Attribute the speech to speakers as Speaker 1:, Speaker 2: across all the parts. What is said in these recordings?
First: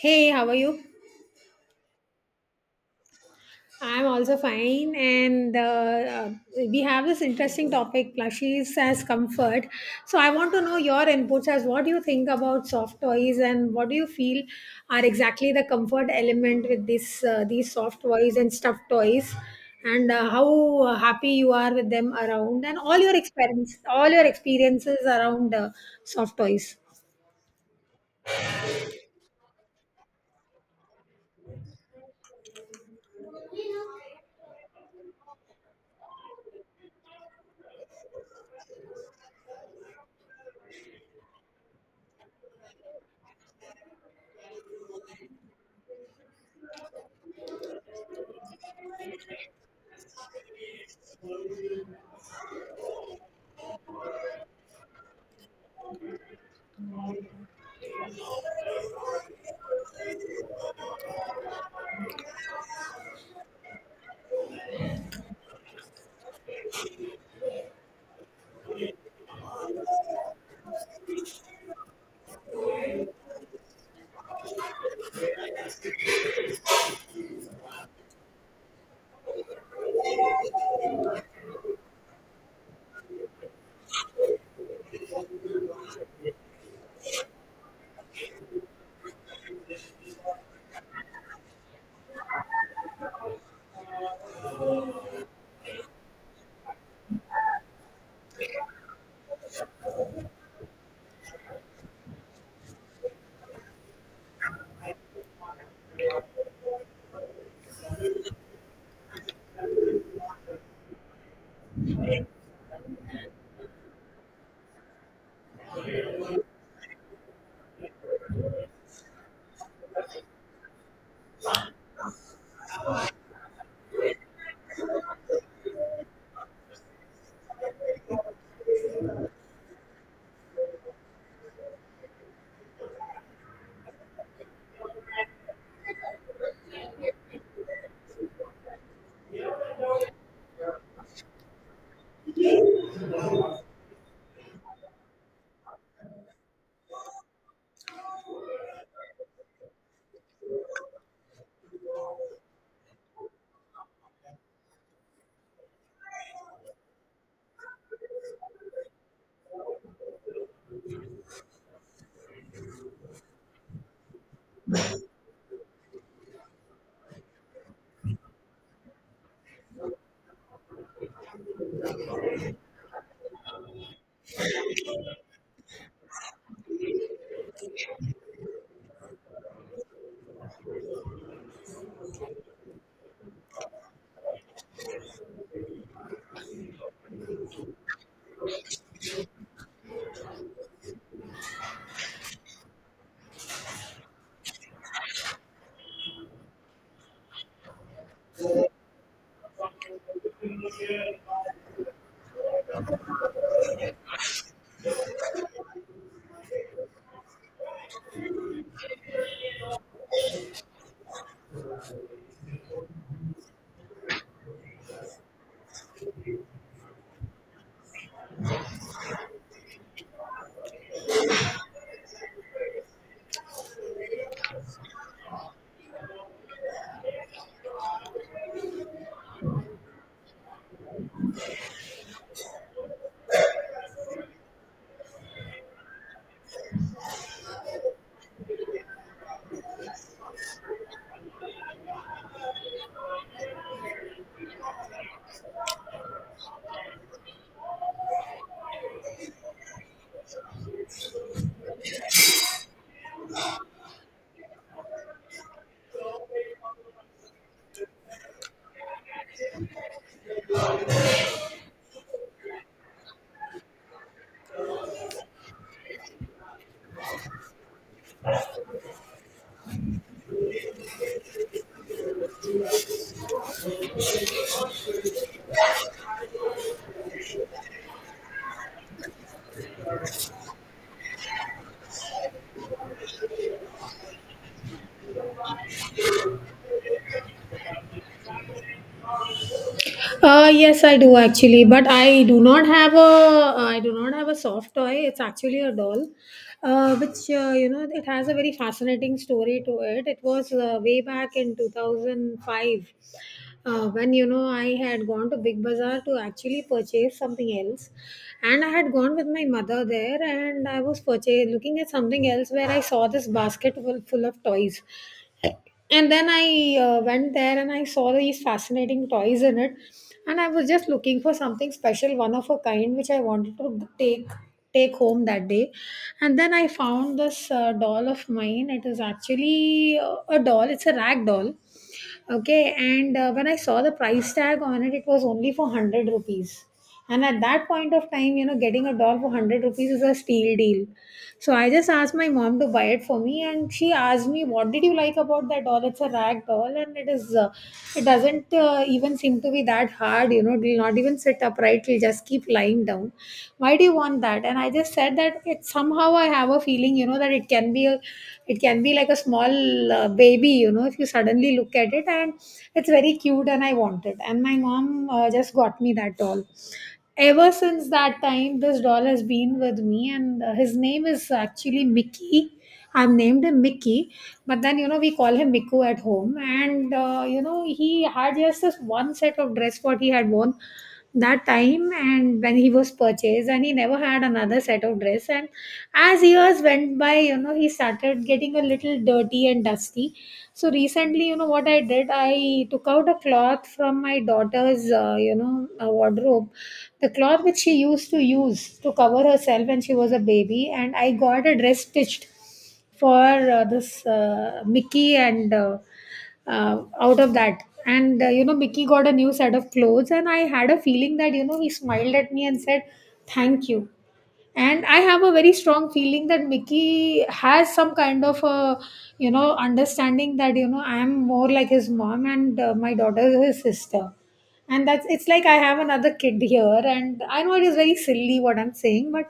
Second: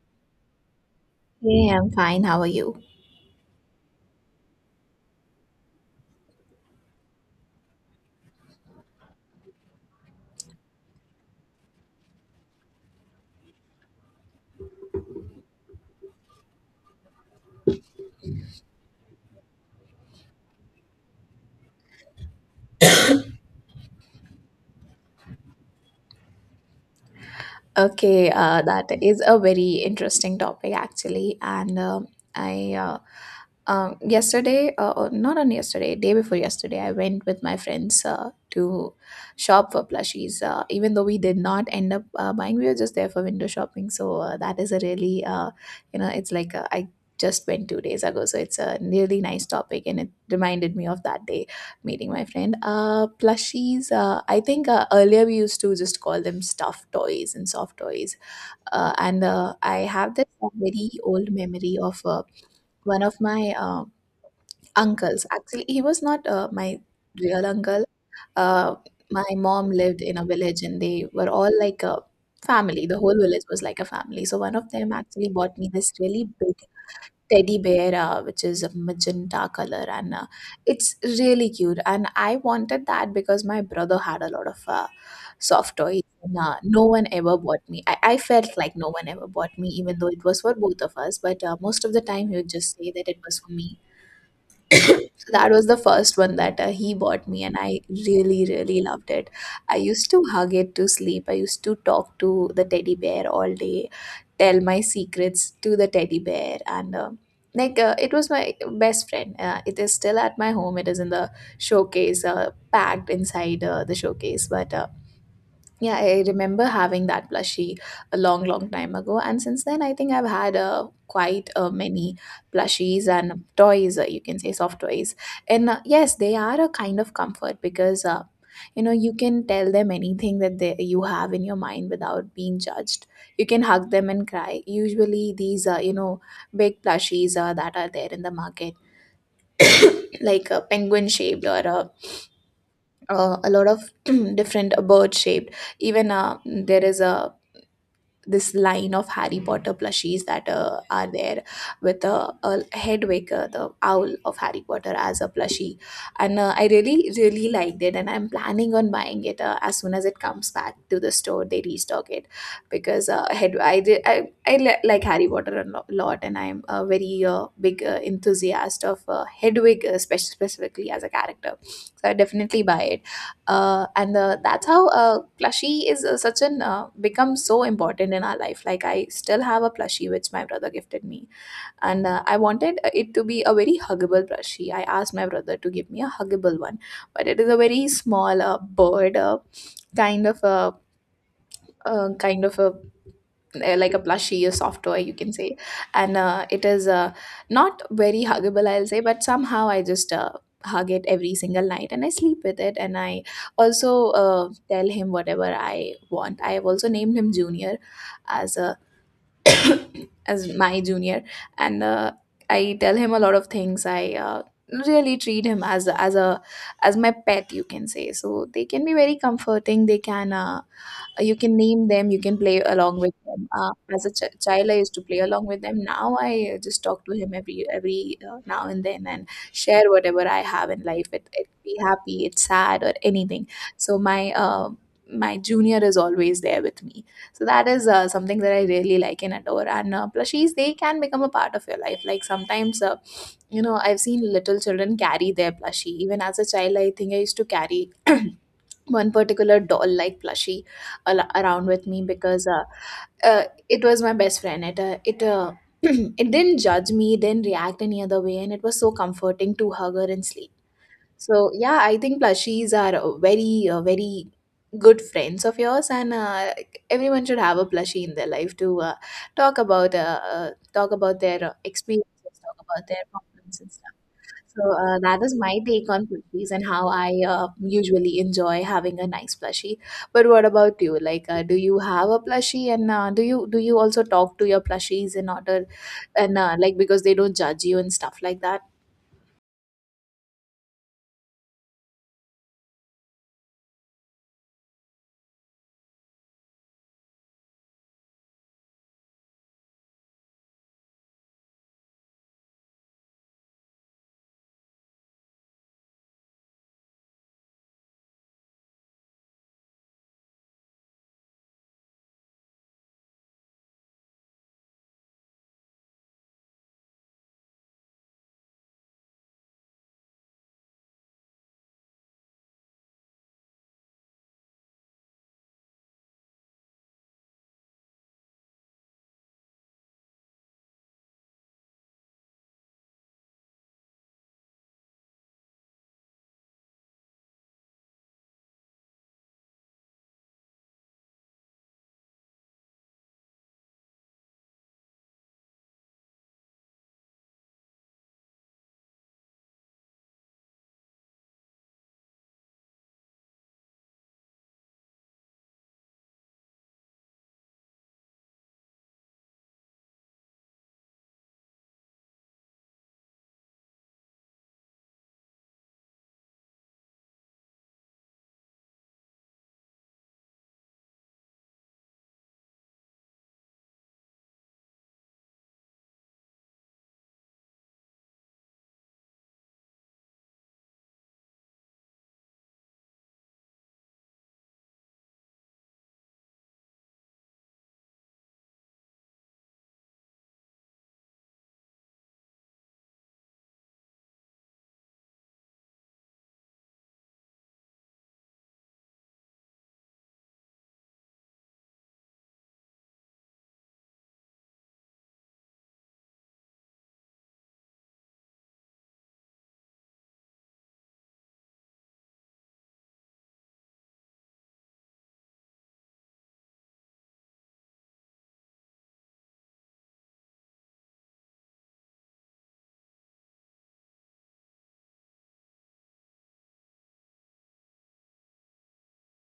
Speaker 1: Hey, how are you?
Speaker 2: Hey, I'm fine. How are you?
Speaker 1: I'm also fine, and we have this interesting topic, plushies as comfort. So, I want to know your inputs as what do you think about soft toys, and what do you feel are exactly the comfort element with this these soft toys and stuffed toys, and how happy you are with them around, and all your experience, all your experiences around soft toys.
Speaker 2: Okay, that is a very interesting topic actually, and I yesterday, or not on yesterday, day before yesterday, I went with my friends to shop for plushies. Even though we did not end up buying, we were just there for window shopping. So that is a really, it's like I just went 2 days ago. So it's a really nice topic, and it reminded me of that day meeting my friend. Plushies. I think earlier we used to just call them stuffed toys and soft toys. And I have this very old memory of one of my uncles. Actually, he was not my real uncle. uh, my mom lived in a village and they were all like a family. The whole village was like a family, so one of them actually bought me this really big teddy bear, which is a magenta color, and it's really cute, and I wanted that because my brother had a lot of soft toys, and no one ever bought me. I felt like no one ever bought me, even though it was for both of us, but most of the time he would just say that it was for me. So that was the first one that he bought me, and I really, really loved it. I used to hug it to sleep. I used to talk to the teddy bear all day, tell my secrets to the teddy bear, and it was my best friend. It is still at my home. It is in the showcase, packed inside the showcase. But yeah, I remember having that plushie a long, long time ago, and since then, I think I've had quite many plushies and toys. You can say soft toys, and yes, they are a kind of comfort because you know, you can tell them anything that you have in your mind without being judged. You can hug them and cry. Usually, these you know, big plushies that are there in the market, like a penguin shaped, or a, a lot of different bird shaped. Even there is a this line of Harry Potter plushies that are there with Hedwig, the owl of Harry Potter, as a plushie. And I really, really liked it. And I'm planning on buying it as soon as it comes back to the store, they restock it. Because Hed- I, did, I li- like Harry Potter a lot, and I'm a very big enthusiast of Hedwig, specifically as a character. So I definitely buy it, and that's how plushie is such an become so important in our life. Like, I still have a plushie which my brother gifted me, and I wanted it to be a very huggable plushie. I asked my brother to give me a huggable one, but it is a very small bird, kind of a, uh, kind of a like a plushie, a soft toy, you can say. And it is not very huggable, I'll say, but somehow I just hug it every single night and I sleep with it. And I also tell him whatever I want. I have also named him Junior, as a as my junior, and I tell him a lot of things. I really treat him as a as my pet, you can say. So they can be very comforting. They can. You can name them, you can play along with them, as a child. I used to play along with them. Now I just talk to him every now and then, and share whatever I have in life, it be happy, it's sad, or anything. So my my junior is always there with me. So that is something that I really like and adore, and plushies, they can become a part of your life. Like, sometimes you know, I've seen little children carry their plushie. Even as a child, I think I used to carry one particular doll like plushie around with me, because it was my best friend. It it It didn't judge me, didn't react any other way, and it was so comforting to hug her and sleep. So yeah, I think plushies are a very very good friends of yours, and everyone should have a plushie in their life to talk about, talk about their experiences, talk about their problems and stuff. So that is my take on plushies and how I usually enjoy having a nice plushie. But what about you? Like, do you have a plushie, and do you also talk to your plushies in order, and like, because they don't judge you and stuff like that?
Speaker 1: Yes, I do actually, but I do not have a soft toy. It's actually a doll, which it has a very fascinating story to it. It was way back in 2005, when I had gone to Big Bazaar to actually purchase something else, and I had gone with my mother there, and I was purchase looking at something else, where I saw this basket full of toys. And then I went there and I saw these fascinating toys in it, and I was just looking for something special, one of a kind, which I wanted to take home that day. And then I found this doll of mine. It is actually a doll, it's a rag doll. Okay. And when I saw the price tag on it, it was only for 100 rupees. And at that point of time, getting a doll for 100 rupees is a steal deal. So I just asked my mom to buy it for me, and she asked me, what did you like about that doll? It's a rag doll, and it is it doesn't even seem to be that hard. You know it will not even sit upright, it will just keep lying down, why do you want that? And I just said that it, somehow I have a feeling that it can be like a small baby, if you suddenly look at it, and it's very cute, and I want it. And my mom just got me that doll. Ever since that time, this doll has been with me, and his name is actually Mickey. I've named him Mickey, but then we call him Miku at home, and he had just this one set of dress what he had worn that time and when he was purchased, and he never had another set of dress. And as years went by, he started getting a little dirty and dusty. So recently, you know what I did? I took out a cloth from my daughter's wardrobe, the cloth which she used to use to cover herself when she was a baby, and I got a dress stitched for this Mickey, and out of that, and Mickey got a new set of clothes, and I had a feeling that he smiled at me and said thank you. And I have a very strong feeling that Mickey has some kind of a, understanding that I am more like his mom, and my daughter is his sister. And that's it's like I have another kid here, and I know it is very silly what I'm saying, but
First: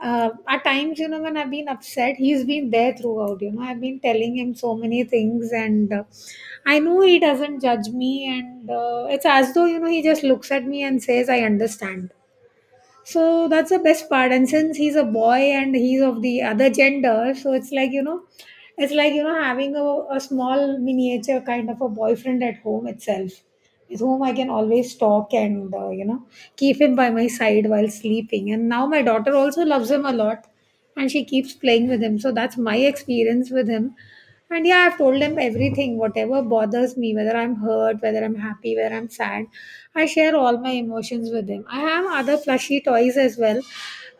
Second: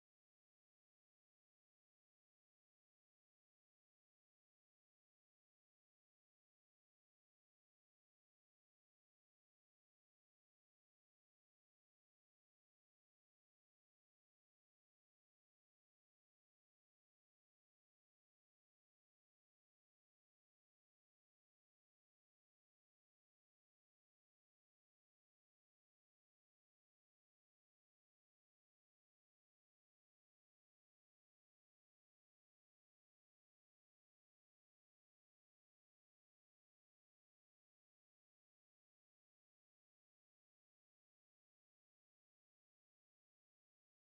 Speaker 1: at times, when I've been upset, he's been there throughout. I've been telling him so many things, and I know he doesn't judge me. And it's as though, he just looks at me and says, I understand. So that's the best part. And since he's a boy and he's of the other gender, so it's like, it's like, having a small miniature kind of a boyfriend at home itself, with whom I can always talk and keep him by my side while sleeping. And now my daughter also loves him a lot, and she keeps playing with him. So that's my experience with him. And yeah, I've told him everything, whatever bothers me, whether I'm hurt, whether I'm happy, whether I'm sad. I share all my emotions with him. I have other plushy toys as well,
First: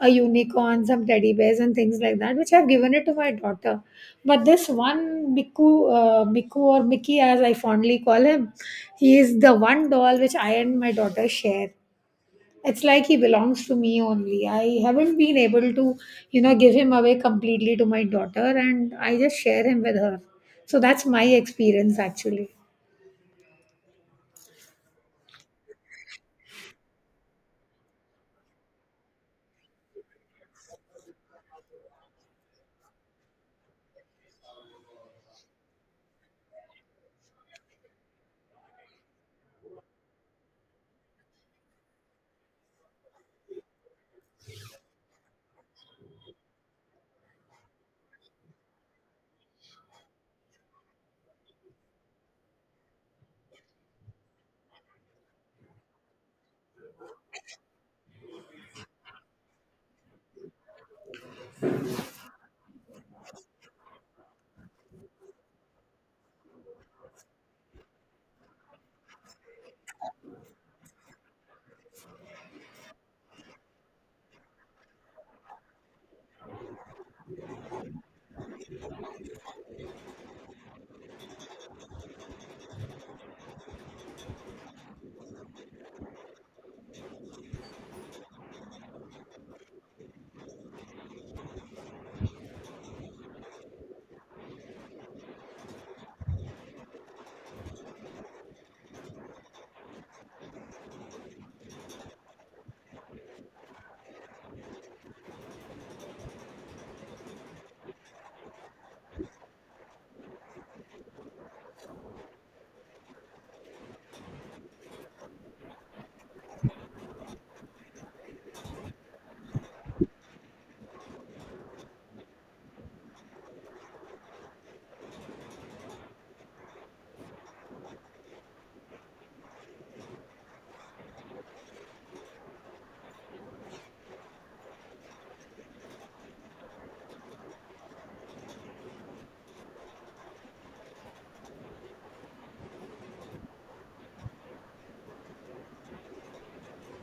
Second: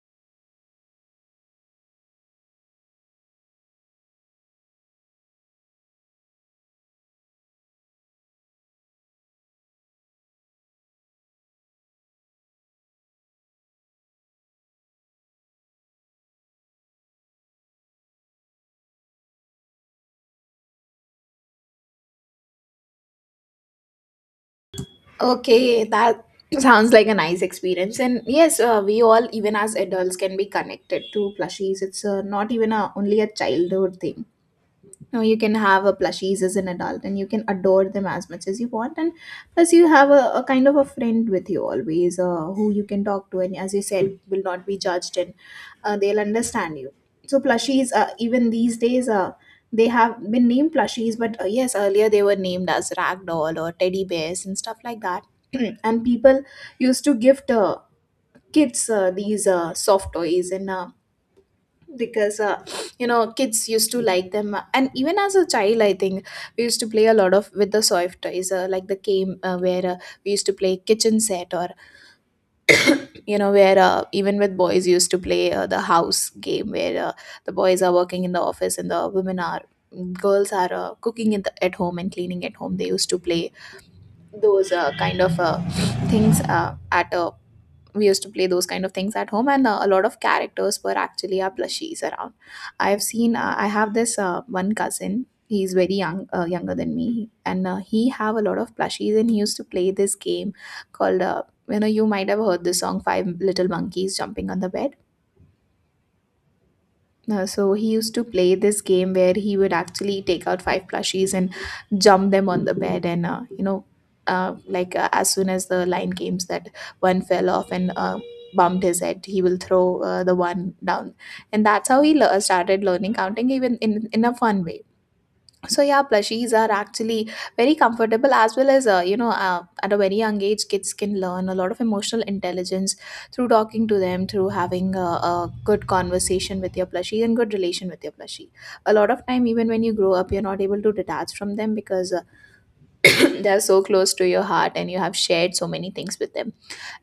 Speaker 1: a unicorn, some teddy bears, and things like that, which I've given it to my daughter. But this one Miku, or Mickey, as I fondly call him, he is the one doll which I and my daughter share. It's like he belongs to me only. I haven't been able to, give him away completely to my daughter, and I just share him with her. So that's my experience actually.
Speaker 2: Okay, that sounds like a nice experience. And yes, we all, even as adults, can be connected to plushies. It's not even only a childhood thing. No, you can have a plushies as an adult and you can adore them as much as you want. And plus, you have a kind of a friend with you always, who you can talk to. And as you said, will not be judged, and they'll understand you. So, plushies, even these days, they have been named plushies, but yes, earlier they were named as ragdoll or teddy bears and stuff like that. And people used to gift kids these soft toys, and because you know, kids used to like them. And even as a child, I think we used to play a lot of with the soft toys, like the game, where we used to play kitchen set, or you know, where even with boys used to play the house game, where the boys are working in the office and the women are, girls are cooking in the, at home and cleaning at home. They used to play those kind of things, at a, we used to play those kind of things at home, and a lot of characters were actually our plushies around. I've seen, I have this one cousin. He's very young, younger than me, and he have a lot of plushies and he used to play this game called, you know, you might have heard this song, five little monkeys jumping on the bed. So he used to play this game where he would actually take out five plushies and jump them on the bed, and you know, as soon as the line came that one fell off and bumped his head, he will throw the one down. And that's how he started learning counting, even in a fun way. So yeah, plushies are actually very comfortable, as well as you know, at a very young age, kids can learn a lot of emotional intelligence through talking to them, through having a good conversation with your plushie and good relation with your plushie. A lot of time, even when you grow up, you're not able to detach from them because they are so close to your heart and you have shared so many things with them.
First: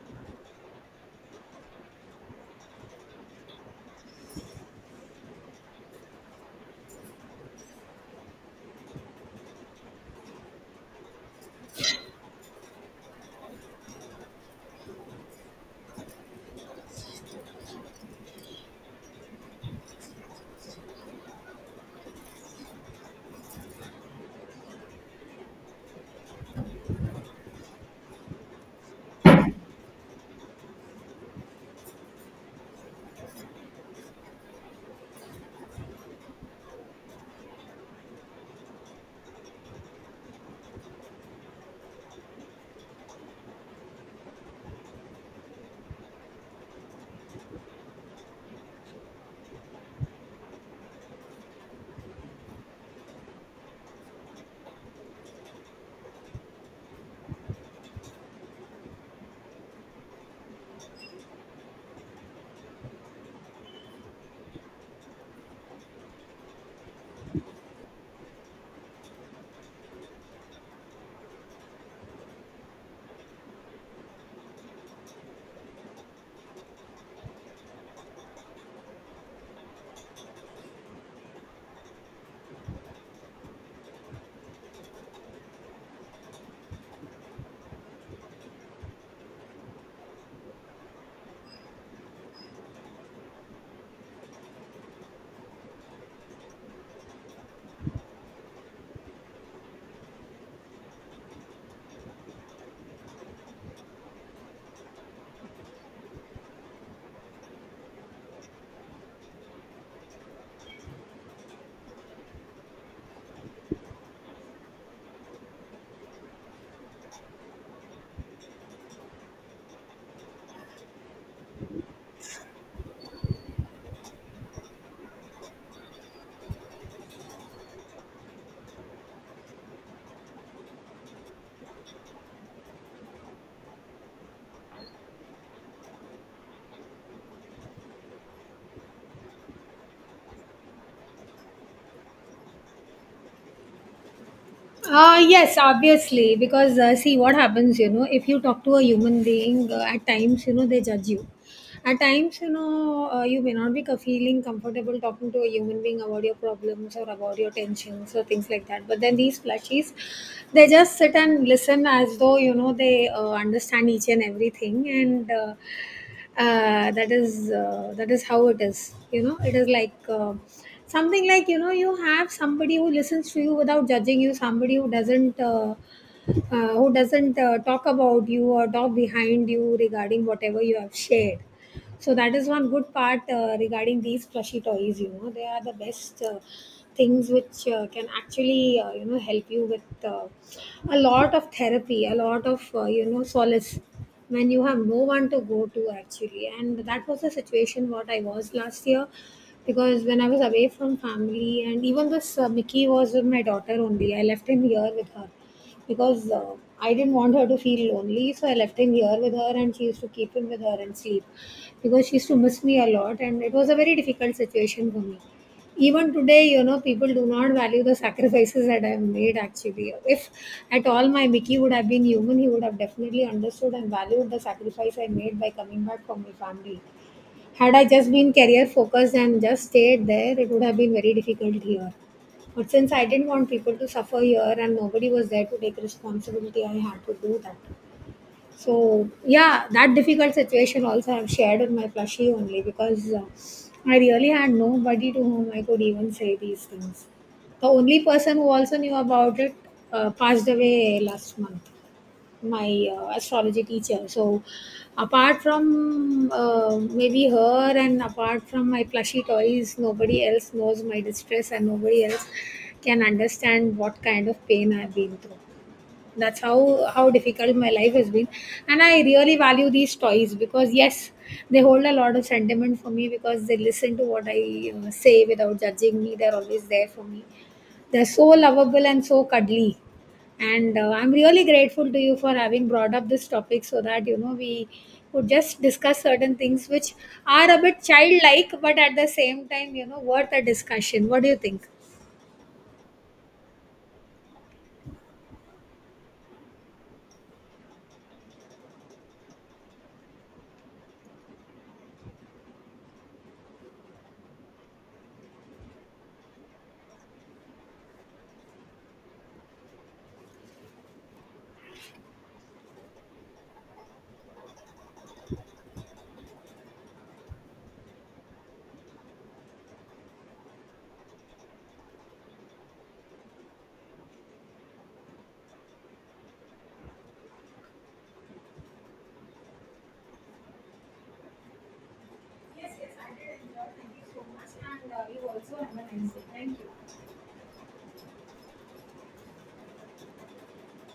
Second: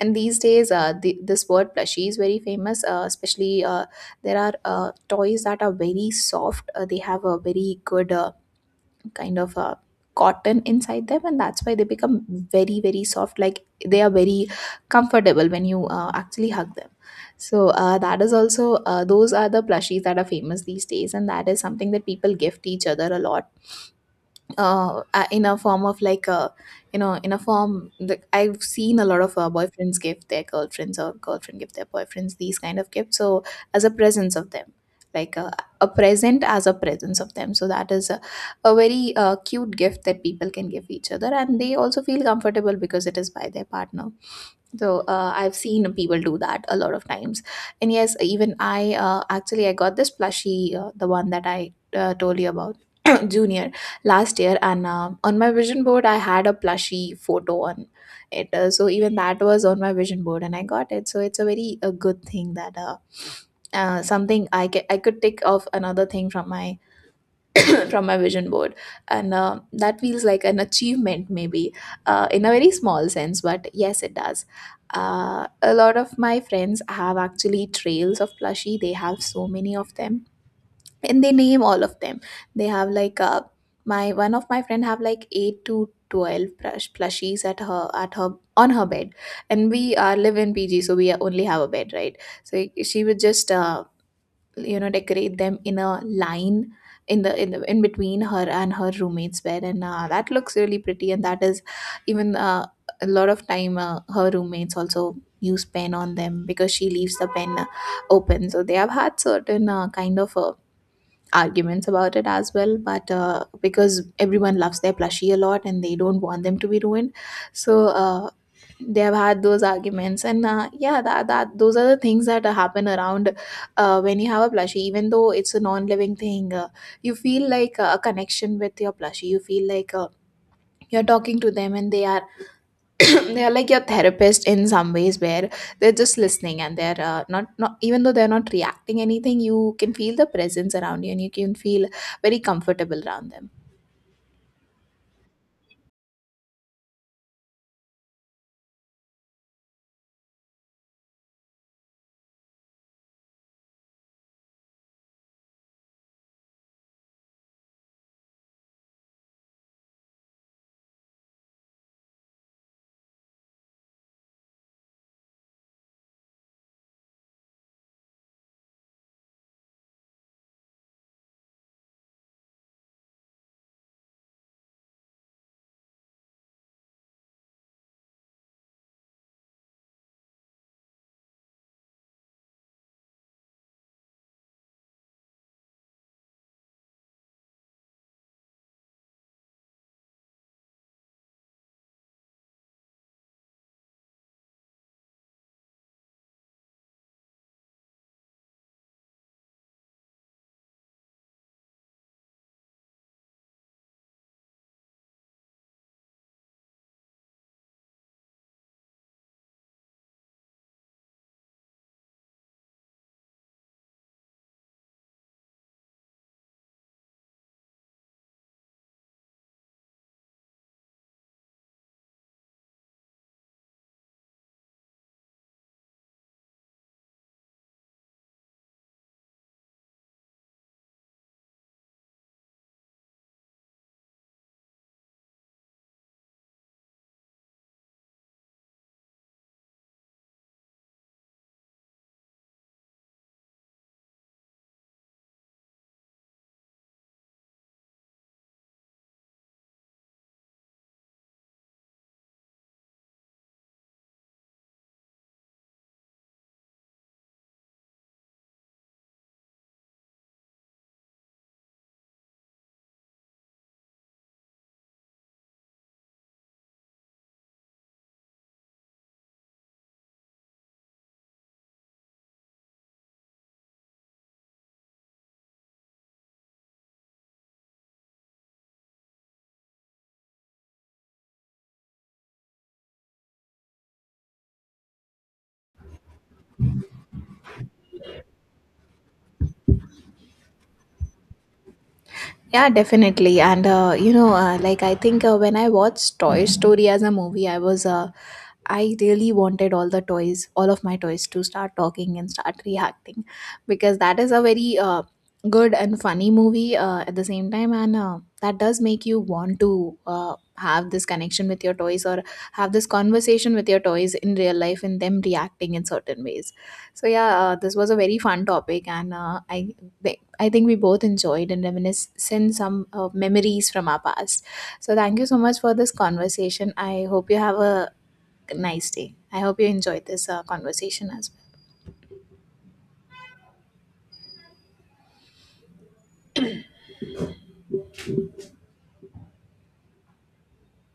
Speaker 2: And these days, this word plushie is very famous, especially there are toys that are very soft. They have a very good kind of a cotton inside them, and that's why they become very, very soft. Like, they are very comfortable when you actually hug them. So that is also, those are the plushies that are famous these days, and that is something that people gift each other a lot, in a form of like a, you know, in a form that I've seen a lot of boyfriends give their girlfriends, or girlfriend give their boyfriends, these kind of gifts. So, as a presence of them, like a present as a presence of them. So that is a very cute gift that people can give each other, and they also feel comfortable because it is by their partner. So I've seen people do that a lot of times. And yes, even I, actually I got this plushie, the one that I told you about, Junior, last year. And on my vision board I had a plushie photo on it, so even that was on my vision board and I got it. So it's a very a good thing that something, I could take off another thing from my from my vision board, and that feels like an achievement maybe, in a very small sense, but yes it does. A lot of my friends have actually trails of plushie, they have so many of them, and they name all of them. They have like, my one of my friend have like 8 to 12 plushies at her, on her bed. And we live in pg, so we only have a bed, right? So she would just you know, decorate them in a line, in the in between her and her roommate's bed, and that looks really pretty. And that is even a lot of time, her roommates also use pen on them because she leaves the pen open. So they have had certain arguments about it as well, but because everyone loves their plushie a lot and they don't want them to be ruined. So they have had those arguments, and yeah, that those are the things that happen around when you have a plushie. Even though it's a non-living thing, you feel like a connection with your plushie. You feel like you're talking to them, and they are they are like your therapist in some ways, where they're just listening, and they're not even though they're not reacting anything, you can feel the presence around you, and you can feel very comfortable around them.
Speaker 1: Yes, obviously, because see what happens, if you talk to a human being, at times, they judge you. At times, you may not be feeling comfortable talking to a human being about your problems or about your tensions or things like that. But then these plushies, they just sit and listen as though, they understand each and everything. And that is how it is. You know, it is like. Something like, you have somebody who listens to you without judging you, somebody who doesn't talk about you or talk behind you regarding whatever you have shared. So that is one good part regarding these plushy toys. You know, they are the best things which can actually help you with a lot of therapy, a lot of solace, when you have no one to go to actually. And that was the situation what I was last year, because when I was away from family, and even this Mickey was with my daughter only. I left him here with her, because I didn't want her to feel lonely, so I left him here with her, and she used to keep him with her and sleep, because she used to miss me a lot, and it was a very difficult situation for me. Even today, people do not value the sacrifices that I've made actually. If at all my Mickey would have been human, he would have definitely understood and valued the sacrifice I made by coming back for my family. Had I just been career focused and just stayed there, it would have been very difficult here. But since I didn't want people to suffer here and nobody was there to take responsibility, I had to do that. So, yeah, that difficult situation also I've shared with my plushie only, because I really had nobody to whom I could even say these things. The only person who also knew about it passed away last month, my astrology teacher. So, apart from maybe her, and apart from my plushy toys, nobody else knows my distress, and nobody else can understand what kind of pain I've been through. That's how difficult my life has been. And I really value these toys, because yes, they hold a lot of sentiment for me, because they listen to what I say without judging me. They're always there for me, they're so lovable and so cuddly. And I'm really grateful to you for having brought up this topic, so that we could just discuss certain things which are a bit childlike, but at the same time, worth a discussion. What do you think?
Speaker 2: Yeah, definitely. And you know, like, I think when I watched Toy Story as a movie, I really wanted all the toys, all of my toys to start talking and start reacting, because that is a very good and funny movie at the same time, and that does make you want to have this connection with your toys, or have this conversation with your toys in real life and them reacting in certain ways. So yeah, this was a very fun topic, and I think we both enjoyed and reminisced some memories from our past. So thank you so much for this conversation. I hope you have a nice day. I hope you enjoyed this conversation as well.
Speaker 1: Yes, yes, I did enjoy. Thank you so much. And you also have a nice day. Thank you.